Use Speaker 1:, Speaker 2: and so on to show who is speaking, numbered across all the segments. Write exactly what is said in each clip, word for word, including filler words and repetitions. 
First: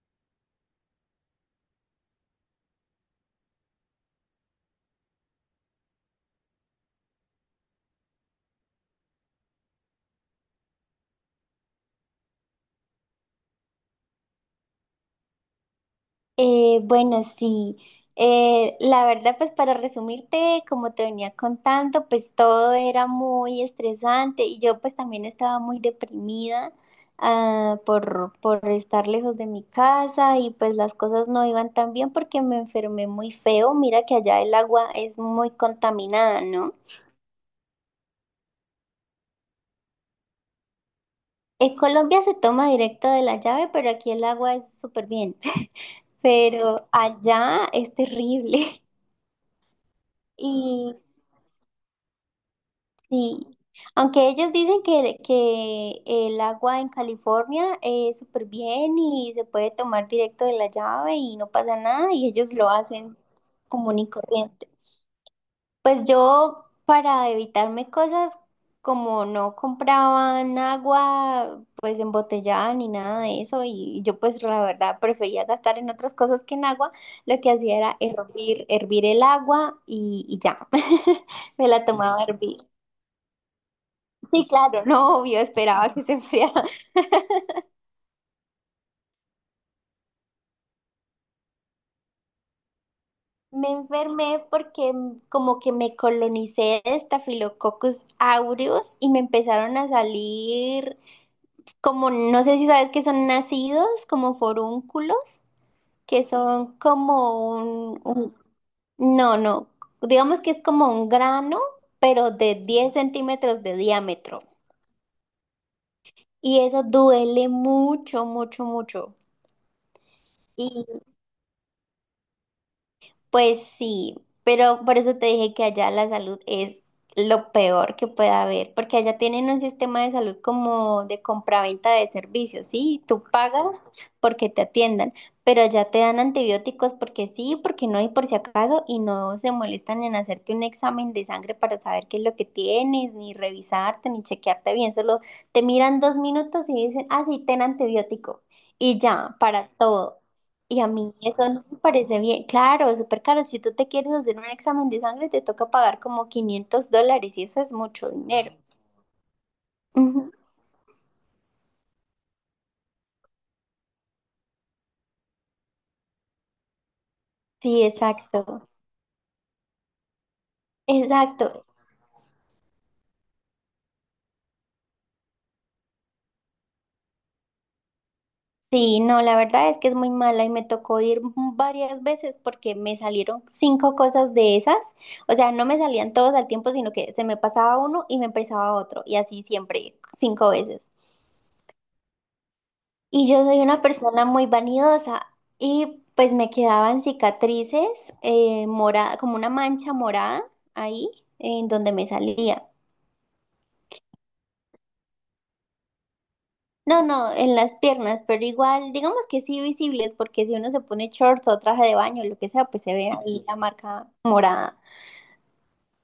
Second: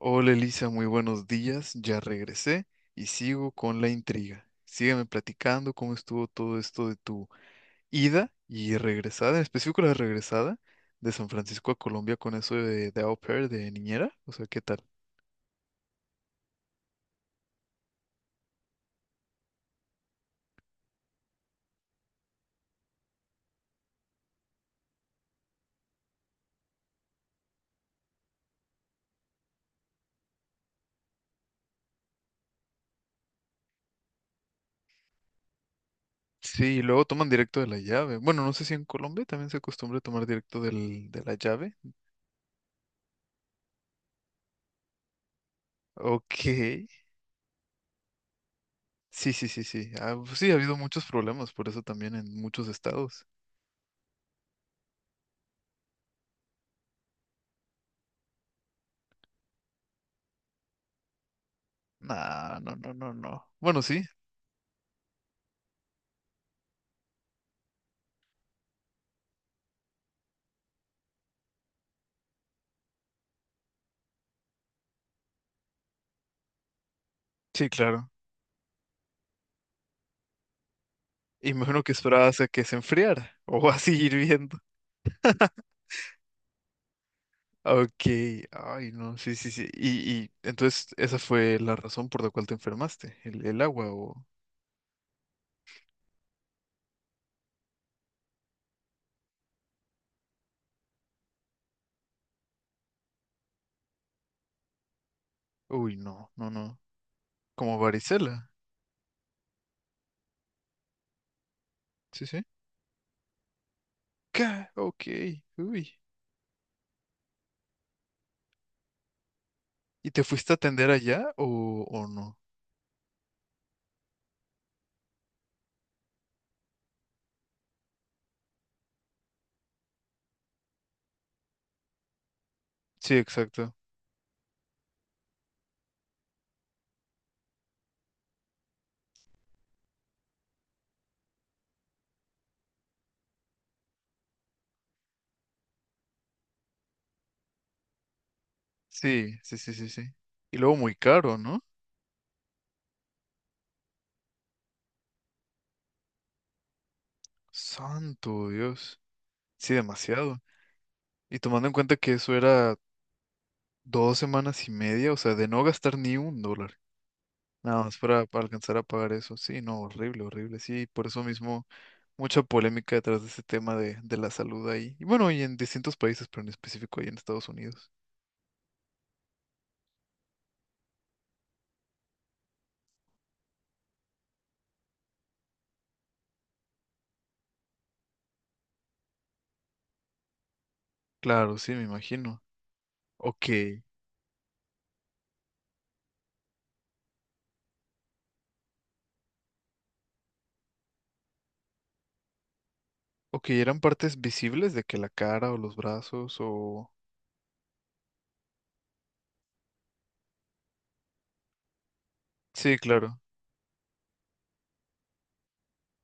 Speaker 1: Hola Elisa, muy buenos días. Ya regresé y sigo con la intriga. Sígueme platicando cómo estuvo todo esto de tu ida y regresada, en específico la regresada de San Francisco a Colombia con eso de, de au pair, de niñera. O sea, ¿qué tal?
Speaker 2: Eh, bueno, sí. Eh, la verdad, pues para resumirte, como te venía contando, pues todo era muy estresante y yo pues también estaba muy deprimida ah, por, por estar lejos de mi casa, y pues las cosas no iban tan bien porque me enfermé muy feo. Mira que allá el agua es muy contaminada,
Speaker 1: Sí,
Speaker 2: ¿no?
Speaker 1: y luego toman directo de la llave. Bueno, no sé si en Colombia también se acostumbra a tomar directo del, de la llave.
Speaker 2: En Colombia se toma directo de la llave, pero aquí el agua es súper bien.
Speaker 1: Ok.
Speaker 2: Pero allá es terrible.
Speaker 1: Sí, sí, sí, sí. Ah, pues
Speaker 2: Y
Speaker 1: sí, ha habido muchos problemas por eso también en muchos estados.
Speaker 2: sí, aunque ellos dicen que, que el agua en California es súper bien y se puede tomar directo de la llave y no pasa nada, y ellos
Speaker 1: Nah,
Speaker 2: lo
Speaker 1: no, no, no,
Speaker 2: hacen
Speaker 1: no. Bueno,
Speaker 2: común
Speaker 1: sí,
Speaker 2: y corriente. Pues yo, para evitarme cosas como no compraban agua pues embotellada ni nada de eso, y yo pues la verdad prefería gastar en otras cosas que en agua, lo que
Speaker 1: sí,
Speaker 2: hacía era
Speaker 1: claro.
Speaker 2: hervir, hervir el agua y, y ya,
Speaker 1: Y me
Speaker 2: me
Speaker 1: imagino
Speaker 2: la
Speaker 1: que
Speaker 2: tomaba a
Speaker 1: esperabas a
Speaker 2: hervir.
Speaker 1: que se enfriara o a seguir
Speaker 2: Sí,
Speaker 1: viendo.
Speaker 2: claro, no, obvio, esperaba que se enfriara.
Speaker 1: Ok, ay no, sí, sí, sí. Y, y entonces esa fue la razón por la cual te enfermaste, el, el
Speaker 2: Me
Speaker 1: agua o...
Speaker 2: enfermé porque mm, como que me colonicé de Staphylococcus aureus y me empezaron a salir como, no sé si sabes que son nacidos, como forúnculos,
Speaker 1: Uy,
Speaker 2: que
Speaker 1: no, no,
Speaker 2: son
Speaker 1: no.
Speaker 2: como
Speaker 1: Como
Speaker 2: un, un-
Speaker 1: varicela.
Speaker 2: no, no, digamos que es como un grano,
Speaker 1: Sí,
Speaker 2: pero
Speaker 1: sí.
Speaker 2: de diez centímetros de diámetro.
Speaker 1: Ca- Ok, uy.
Speaker 2: Y eso duele mucho, mucho, mucho.
Speaker 1: ¿Y te fuiste a atender allá o, o no?
Speaker 2: Pues sí, pero por eso te dije que allá la salud es lo peor que puede haber, porque allá tienen un sistema de salud como de compraventa de servicios, ¿sí?
Speaker 1: Sí,
Speaker 2: Tú
Speaker 1: exacto.
Speaker 2: pagas porque te atiendan, pero allá te dan antibióticos porque sí, porque no y por si acaso, y no se molestan en hacerte un examen de sangre para saber qué es lo que tienes, ni revisarte, ni chequearte bien, solo te miran dos minutos y dicen, ah, sí, ten antibiótico, y ya,
Speaker 1: Sí, sí,
Speaker 2: para
Speaker 1: sí, sí, sí.
Speaker 2: todo.
Speaker 1: Y luego
Speaker 2: Y a
Speaker 1: muy
Speaker 2: mí
Speaker 1: caro,
Speaker 2: eso
Speaker 1: ¿no?
Speaker 2: no me parece bien. Claro, es súper caro. Si tú te quieres hacer un examen de sangre, te toca pagar como quinientos dólares, y eso es mucho
Speaker 1: Santo
Speaker 2: dinero.
Speaker 1: Dios. Sí,
Speaker 2: Ujú.
Speaker 1: demasiado. Y tomando en cuenta que eso era dos semanas y media, o sea, de no gastar ni un dólar. Nada
Speaker 2: Sí,
Speaker 1: más para, para
Speaker 2: exacto.
Speaker 1: alcanzar a pagar eso. Sí, no, horrible, horrible. Sí, por eso
Speaker 2: Exacto.
Speaker 1: mismo mucha polémica detrás de ese tema de, de la salud ahí. Y bueno, y en distintos países, pero en específico ahí en Estados Unidos.
Speaker 2: Sí, no, la verdad es que es muy mala y me tocó ir varias veces porque me salieron cinco cosas de esas. O sea, no me salían todos al tiempo, sino que se me pasaba uno y me empezaba otro. Y así siempre, cinco veces.
Speaker 1: Claro, sí, me imagino.
Speaker 2: Y yo
Speaker 1: Ok.
Speaker 2: soy una persona muy vanidosa y pues me quedaban cicatrices eh, morada, como una mancha morada ahí en donde me salía.
Speaker 1: Ok, ¿eran partes visibles de que la cara o los brazos o...?
Speaker 2: No, no, en las piernas, pero igual, digamos que sí visibles, porque si uno se pone shorts o traje de baño, lo que sea,
Speaker 1: Sí,
Speaker 2: pues se ve
Speaker 1: claro.
Speaker 2: ahí la marca morada.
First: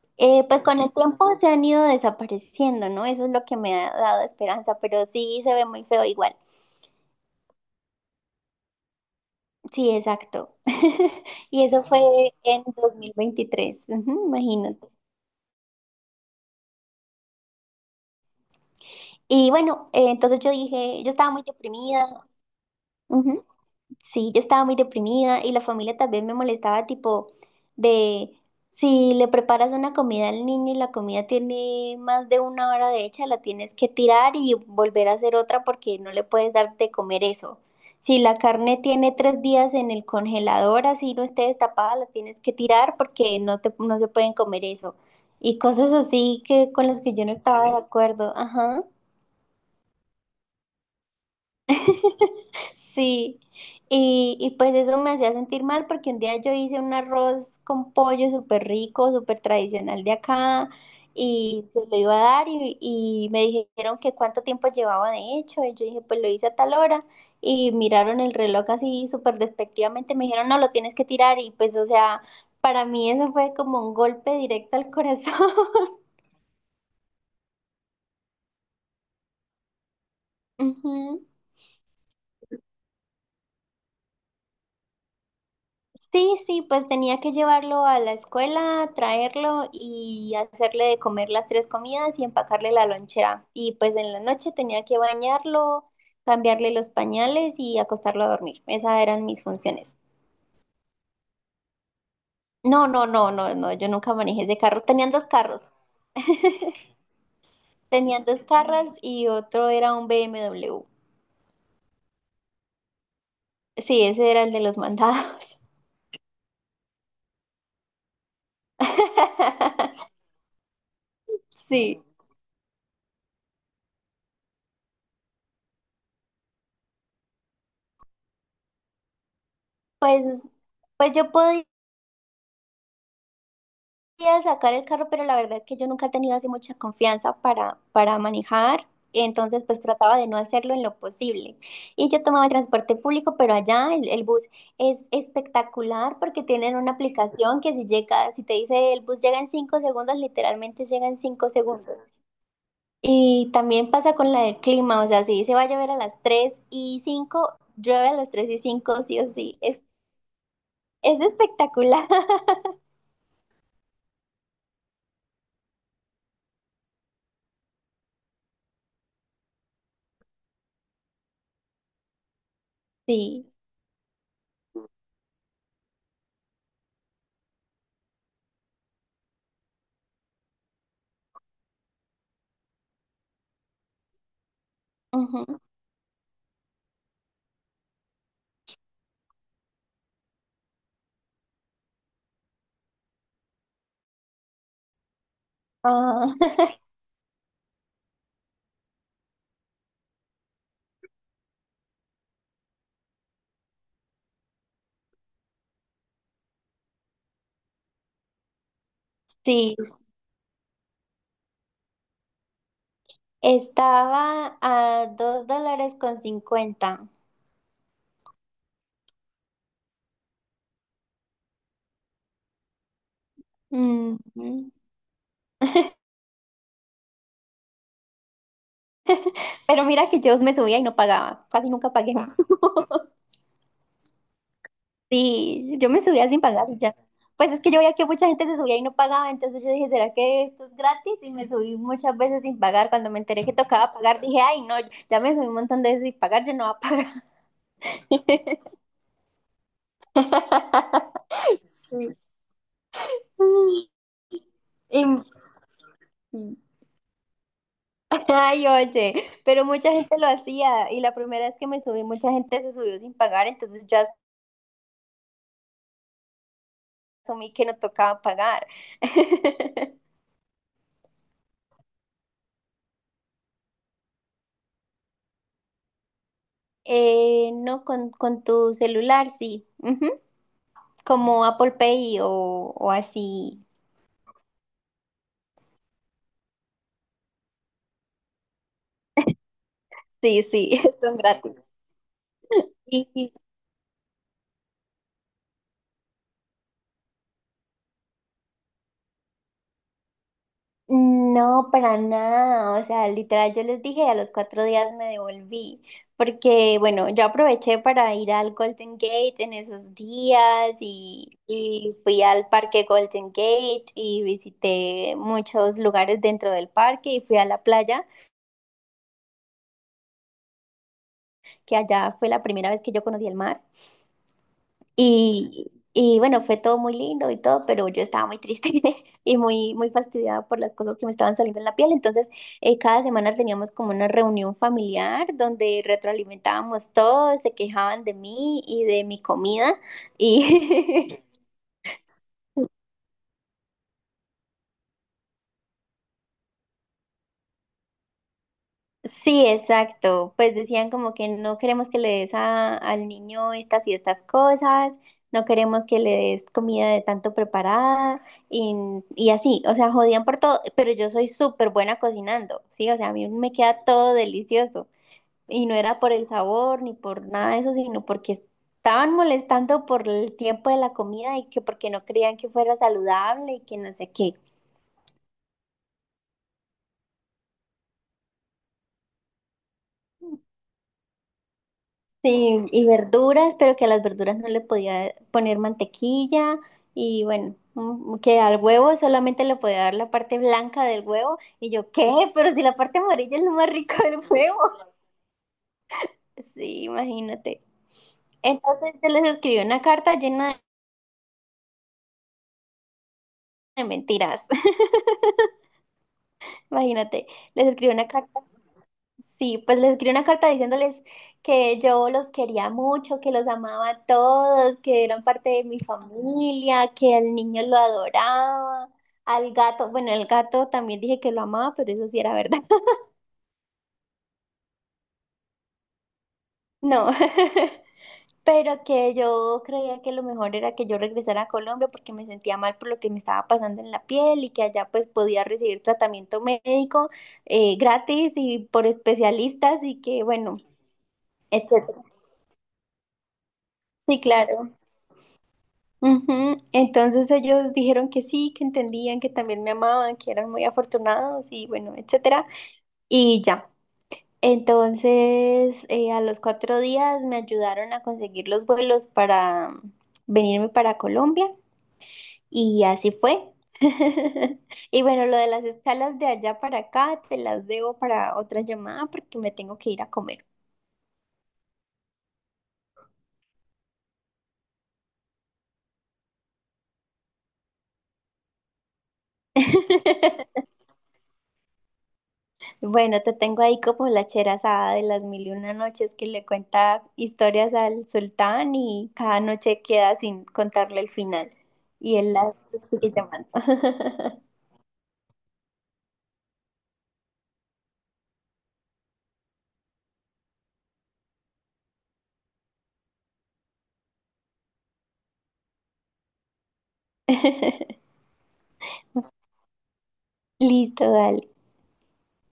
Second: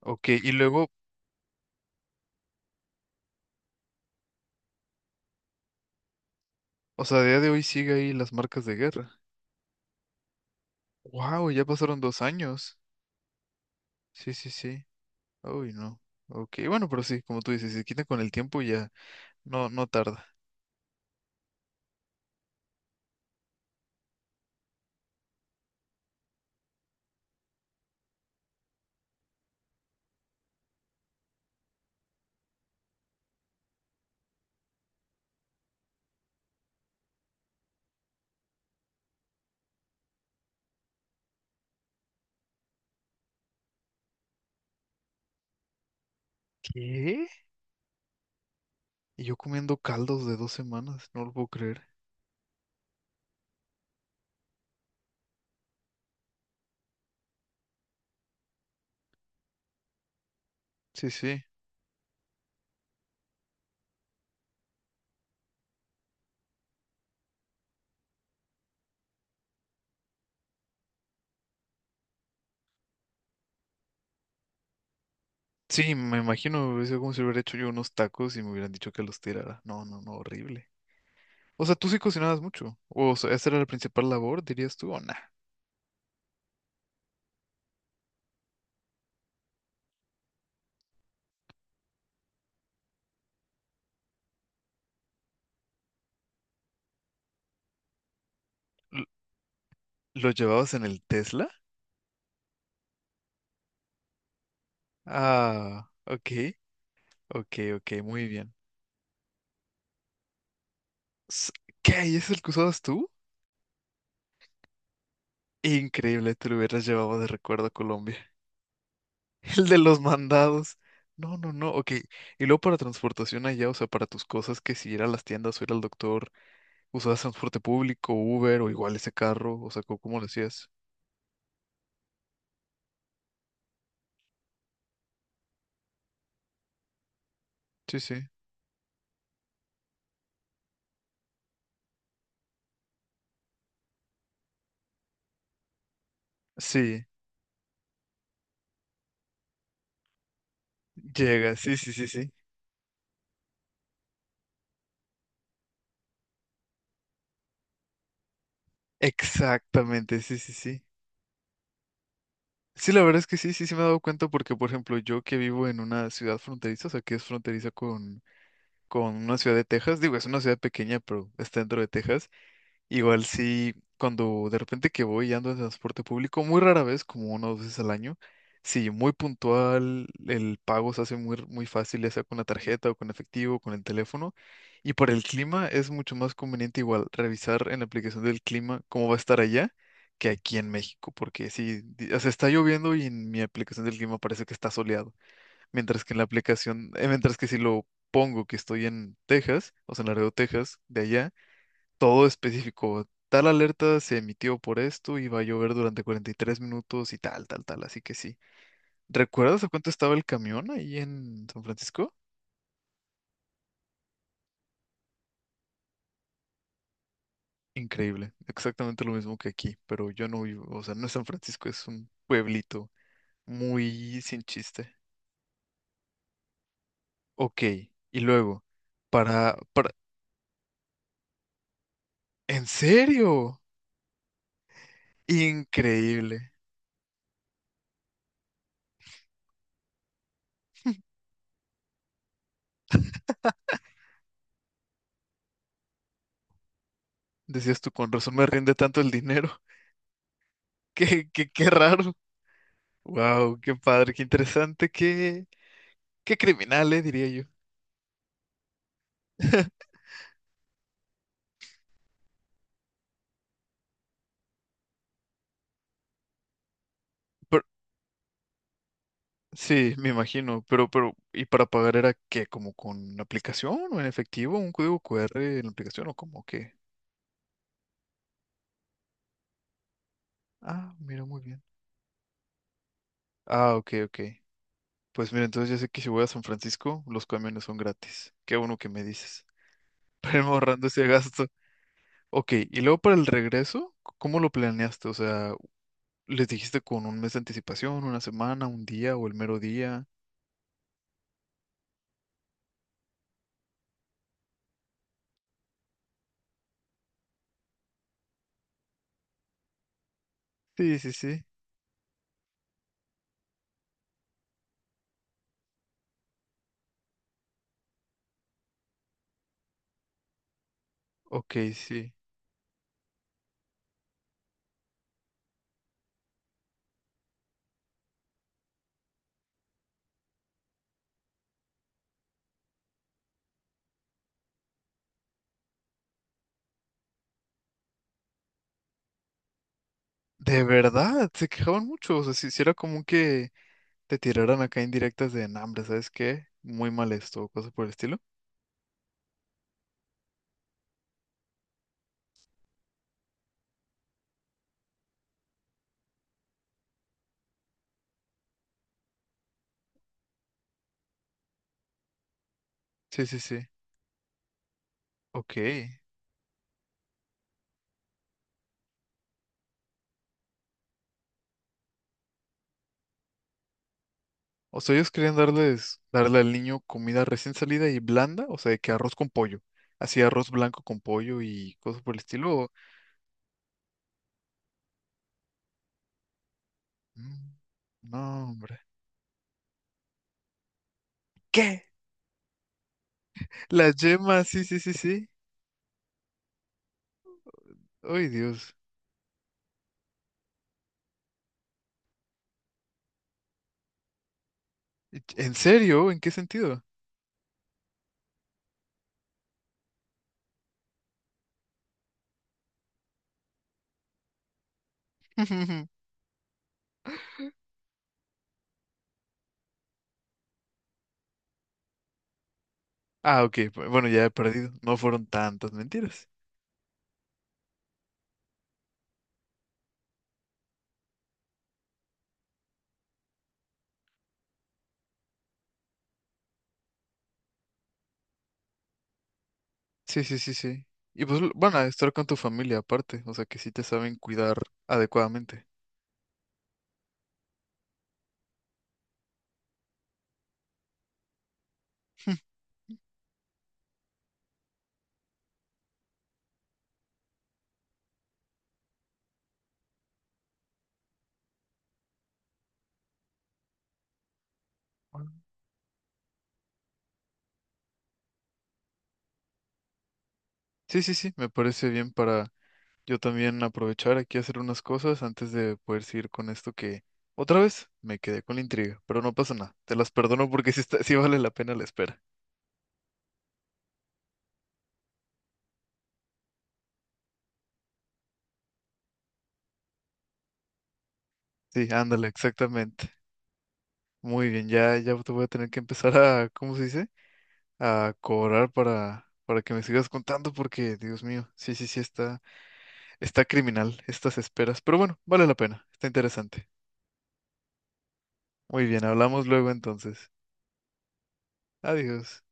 Speaker 1: Ok,
Speaker 2: Eh,
Speaker 1: y
Speaker 2: pues con
Speaker 1: luego,
Speaker 2: el tiempo se han ido desapareciendo, ¿no? Eso es lo que me ha dado esperanza, pero sí se ve muy feo igual.
Speaker 1: o sea, a día de hoy sigue ahí las marcas de guerra.
Speaker 2: Sí, exacto.
Speaker 1: Wow, ya
Speaker 2: Y eso
Speaker 1: pasaron dos
Speaker 2: fue en
Speaker 1: años.
Speaker 2: dos mil veintitrés, ujú,
Speaker 1: Sí, sí, sí.
Speaker 2: imagínate.
Speaker 1: Uy, no. Ok, bueno, pero sí, como tú dices, si se quita con el tiempo ya
Speaker 2: Y
Speaker 1: no, no
Speaker 2: bueno, eh,
Speaker 1: tarda.
Speaker 2: entonces yo dije, yo estaba muy deprimida, ujú, sí, yo estaba muy deprimida, y la familia también me molestaba tipo de, si le preparas una comida al niño y la comida tiene más de una hora de hecha, la tienes que tirar y volver a hacer otra porque no le puedes dar de comer eso. Si la carne tiene tres días en el congelador, así no esté destapada, la tienes que tirar porque no te, no se pueden comer eso. Y cosas así, que con las que yo
Speaker 1: ¿Qué?
Speaker 2: no estaba de acuerdo, ajá.
Speaker 1: Y yo comiendo caldos de dos semanas, no lo puedo creer.
Speaker 2: Sí, y, y pues eso me hacía sentir mal porque un día yo hice un arroz con pollo súper rico, súper tradicional de acá,
Speaker 1: Sí, sí.
Speaker 2: y se lo iba a dar y, y me dijeron que cuánto tiempo llevaba de hecho, y yo dije, pues lo hice a tal hora, y miraron el reloj así súper despectivamente, me dijeron, no, lo tienes que tirar, y pues o sea, para mí eso fue como un golpe directo al corazón.
Speaker 1: Sí, me imagino, hubiese sido como si hubiera hecho yo unos tacos y me hubieran dicho que los tirara. No, no, no, horrible.
Speaker 2: Ujú.
Speaker 1: O sea, tú sí cocinabas mucho. O sea, ¿esa era la principal labor, dirías tú, o nah?
Speaker 2: Sí, sí, pues tenía que llevarlo a la escuela, traerlo y hacerle de comer las tres comidas y empacarle la lonchera. Y pues en la noche tenía que bañarlo, cambiarle los pañales y acostarlo a dormir. Esas
Speaker 1: ¿Lo
Speaker 2: eran mis funciones.
Speaker 1: lo llevabas en el Tesla?
Speaker 2: No, no, no, no, no, yo nunca manejé ese carro. Tenían dos carros,
Speaker 1: Ah, ok, ok, ok,
Speaker 2: tenían
Speaker 1: muy
Speaker 2: dos
Speaker 1: bien.
Speaker 2: carros, y otro era un B M W.
Speaker 1: S- ¿Qué? ¿Y ese es el que usabas tú?
Speaker 2: Sí, ese era el de los mandados.
Speaker 1: Increíble, te lo hubieras llevado de recuerdo a Colombia. El de los mandados. No, no, no, ok.
Speaker 2: Sí,
Speaker 1: Y luego para transportación allá, o sea, para tus cosas, que si ir a las tiendas o ir al doctor, ¿usabas transporte público, Uber o igual ese carro? O sea, ¿cómo cómo lo
Speaker 2: pues,
Speaker 1: hacías?
Speaker 2: pues yo podía, quería sacar el carro, pero la verdad es que yo nunca he tenido así mucha confianza para,
Speaker 1: Sí, sí.
Speaker 2: para manejar. Entonces, pues trataba de no hacerlo en lo posible. Y yo tomaba el transporte público, pero allá el, el bus es espectacular porque tienen una
Speaker 1: Sí,
Speaker 2: aplicación que si llega, si te dice el bus llega en cinco segundos, literalmente llega en cinco
Speaker 1: llega, sí, sí,
Speaker 2: segundos.
Speaker 1: sí, sí.
Speaker 2: Y también pasa con la del clima, o sea, si se va a llover a las tres y cinco, llueve a las tres y cinco sí o sí. Es,
Speaker 1: Exactamente, sí, sí, sí.
Speaker 2: es espectacular.
Speaker 1: Sí, la verdad es que sí, sí, sí me he dado cuenta porque, por ejemplo, yo que vivo en una ciudad fronteriza, o sea, que es fronteriza con, con una ciudad de Texas, digo, es una ciudad pequeña, pero está dentro de Texas. Igual
Speaker 2: Sí.
Speaker 1: sí, cuando de repente que voy y ando en transporte público, muy rara vez, como una o dos veces al año, sí, muy puntual, el pago se hace muy, muy fácil, ya sea con la tarjeta o con efectivo, con el teléfono. Y por el
Speaker 2: Ujú.
Speaker 1: clima es mucho más conveniente igual revisar en la aplicación del clima cómo va a estar allá que aquí en México, porque sí, di- o sea, está lloviendo y en mi aplicación del clima parece que está soleado, mientras que en la
Speaker 2: Ah,
Speaker 1: aplicación, eh, mientras que si lo pongo que estoy en Texas, o sea, en Laredo, Texas, de allá todo específico. Tal alerta se emitió por esto y va a llover durante cuarenta y tres minutos y tal, tal, tal. Así que sí. ¿Recuerdas a
Speaker 2: sí.
Speaker 1: cuánto estaba el camión ahí en San Francisco?
Speaker 2: Estaba a dos dólares con cincuenta.
Speaker 1: Increíble. Exactamente lo mismo que aquí, pero yo no vivo, o sea, no es San Francisco, es un pueblito muy sin
Speaker 2: Ujú.
Speaker 1: chiste. Ok, y luego, para,
Speaker 2: Pero
Speaker 1: para,
Speaker 2: mira que yo me subía y no pagaba, casi nunca pagué.
Speaker 1: ¿en serio?
Speaker 2: Sí, yo me subía sin
Speaker 1: Increíble.
Speaker 2: pagar y ya. Pues es que yo veía que mucha gente se subía y no pagaba, entonces yo dije, ¿será que esto es gratis? Y me subí muchas veces sin pagar. Cuando me enteré que tocaba pagar, dije, ay, no, ya me subí un montón de veces sin pagar, yo no voy a pagar.
Speaker 1: Decías tú, con razón me rinde tanto el dinero. Qué, qué, qué raro.
Speaker 2: Sí.
Speaker 1: Wow, qué padre, qué interesante,
Speaker 2: Y-
Speaker 1: qué, Qué
Speaker 2: sí.
Speaker 1: criminal, eh, diría yo.
Speaker 2: Ay, oye, pero mucha gente lo hacía y la primera vez que me subí, mucha gente se subió sin pagar, entonces ya asumí
Speaker 1: Pero-
Speaker 2: que no tocaba pagar.
Speaker 1: sí, me imagino, pero, pero, ¿y para pagar era qué? ¿Como con la aplicación o en efectivo? ¿Un código Q R en la aplicación o como qué?
Speaker 2: Eh, no, con, con tu celular, sí. Ujú,
Speaker 1: Ah, mira, muy
Speaker 2: como
Speaker 1: bien.
Speaker 2: Apple Pay o, o así.
Speaker 1: Ah, ok, ok. Pues mira, entonces ya sé que si voy a San Francisco, los camiones son gratis. Qué bueno que me dices. Para
Speaker 2: Sí,
Speaker 1: irme
Speaker 2: sí,
Speaker 1: ahorrando ese
Speaker 2: son
Speaker 1: gasto.
Speaker 2: gratis.
Speaker 1: Ok, y luego
Speaker 2: Sí,
Speaker 1: para el
Speaker 2: sí.
Speaker 1: regreso, c- ¿cómo lo planeaste? O sea, ¿les dijiste con un mes de anticipación, una semana, un día o el mero día?
Speaker 2: No, para nada. O sea, literal, yo les dije, a los cuatro días me devolví. Porque, bueno, yo aproveché para ir al Golden Gate en esos días
Speaker 1: Sí, sí,
Speaker 2: y,
Speaker 1: sí.
Speaker 2: y fui al parque Golden Gate y visité muchos lugares dentro del parque y fui a la playa,
Speaker 1: Ok,
Speaker 2: que
Speaker 1: sí.
Speaker 2: allá fue la primera vez que yo conocí el mar. Y, y bueno, fue todo muy lindo y todo, pero yo estaba muy triste y muy, muy fastidiada por las cosas que me estaban saliendo en la piel. Entonces, eh, cada semana teníamos como una reunión familiar donde retroalimentábamos todo, se quejaban de mí y de mi comida.
Speaker 1: De
Speaker 2: Y,
Speaker 1: verdad, se quejaban mucho. O sea, si, si era común que te tiraran acá indirectas de hambre, ¿sabes qué? Muy mal esto, o cosas por el estilo.
Speaker 2: sí, exacto. Pues decían como que no queremos que le des a- al niño estas y estas cosas, no queremos que le des comida de tanto preparada, y, y así, o sea, jodían por todo, pero yo soy súper buena cocinando, sí, o sea, a
Speaker 1: Sí,
Speaker 2: mí
Speaker 1: sí,
Speaker 2: me
Speaker 1: sí.
Speaker 2: queda todo delicioso,
Speaker 1: Ok.
Speaker 2: y no era por el sabor ni por nada de eso, sino porque estaban molestando por el tiempo de la comida y que porque no creían que fuera saludable y que no sé qué.
Speaker 1: O sea, ellos querían darles, darle al niño comida recién salida y blanda, o sea, de que arroz con pollo. Así arroz blanco con pollo y cosas por el estilo.
Speaker 2: Sí,
Speaker 1: o-
Speaker 2: y verduras, pero que a las verduras no le podía poner mantequilla, y bueno,
Speaker 1: Mm, No,
Speaker 2: mm, que al
Speaker 1: hombre.
Speaker 2: huevo solamente le podía dar la parte blanca del huevo, y
Speaker 1: ¿Qué?
Speaker 2: yo, ¿qué? Pero si la parte amarilla es lo más
Speaker 1: La
Speaker 2: rico del
Speaker 1: yema,
Speaker 2: huevo.
Speaker 1: sí, sí, sí, sí.
Speaker 2: Sí, imagínate.
Speaker 1: Ay, Dios.
Speaker 2: Entonces yo les escribí una carta llena de mentiras.
Speaker 1: ¿En serio? ¿En qué sentido?
Speaker 2: Imagínate, les escribí una carta. Sí, pues les escribí una carta diciéndoles que yo los quería mucho, que los amaba a todos, que eran parte de mi familia, que al niño lo adoraba, al gato, bueno, el gato también dije que lo amaba, pero eso sí era verdad.
Speaker 1: Ah, ok. Bueno, ya he perdido. No fueron tantas mentiras.
Speaker 2: No, pero que yo creía que lo mejor era que yo regresara a Colombia porque me sentía mal por lo que me estaba pasando en la piel, y que allá pues podía recibir tratamiento médico eh, gratis y por especialistas y que
Speaker 1: Sí, sí, sí,
Speaker 2: bueno,
Speaker 1: sí. Y pues l- van a
Speaker 2: etcétera.
Speaker 1: estar con tu familia aparte, o sea que sí te saben
Speaker 2: Sí,
Speaker 1: cuidar
Speaker 2: claro.
Speaker 1: adecuadamente.
Speaker 2: Ujú. Entonces ellos dijeron que sí, que entendían, que también me amaban, que eran muy afortunados y bueno, etcétera. Y ya. Entonces eh, a los cuatro días me ayudaron a conseguir los vuelos para venirme para Colombia, y así fue. Y bueno,
Speaker 1: Bueno.
Speaker 2: lo de las escalas de allá para acá te las debo para otra llamada porque me tengo que ir a comer.
Speaker 1: Sí, sí, sí, me parece bien para yo también aprovechar aquí a hacer unas cosas antes de poder seguir con esto que otra vez me quedé con la intriga, pero no pasa nada, te las perdono porque sí, está- sí vale la pena la espera.
Speaker 2: Bueno, te tengo ahí como la Cherazada de las mil y una noches, que le cuenta historias al sultán y cada noche queda sin contarle el final.
Speaker 1: Sí,
Speaker 2: Y
Speaker 1: ándale,
Speaker 2: él la
Speaker 1: exactamente.
Speaker 2: sigue llamando.
Speaker 1: Muy bien, ya, ya te voy a tener que empezar a, ¿cómo se dice? A cobrar para, para que me sigas contando porque, Dios mío, sí, sí, sí está. Está criminal estas esperas, pero bueno, vale la pena, está interesante. Muy bien, hablamos luego entonces.
Speaker 2: Listo, dale.
Speaker 1: Adiós.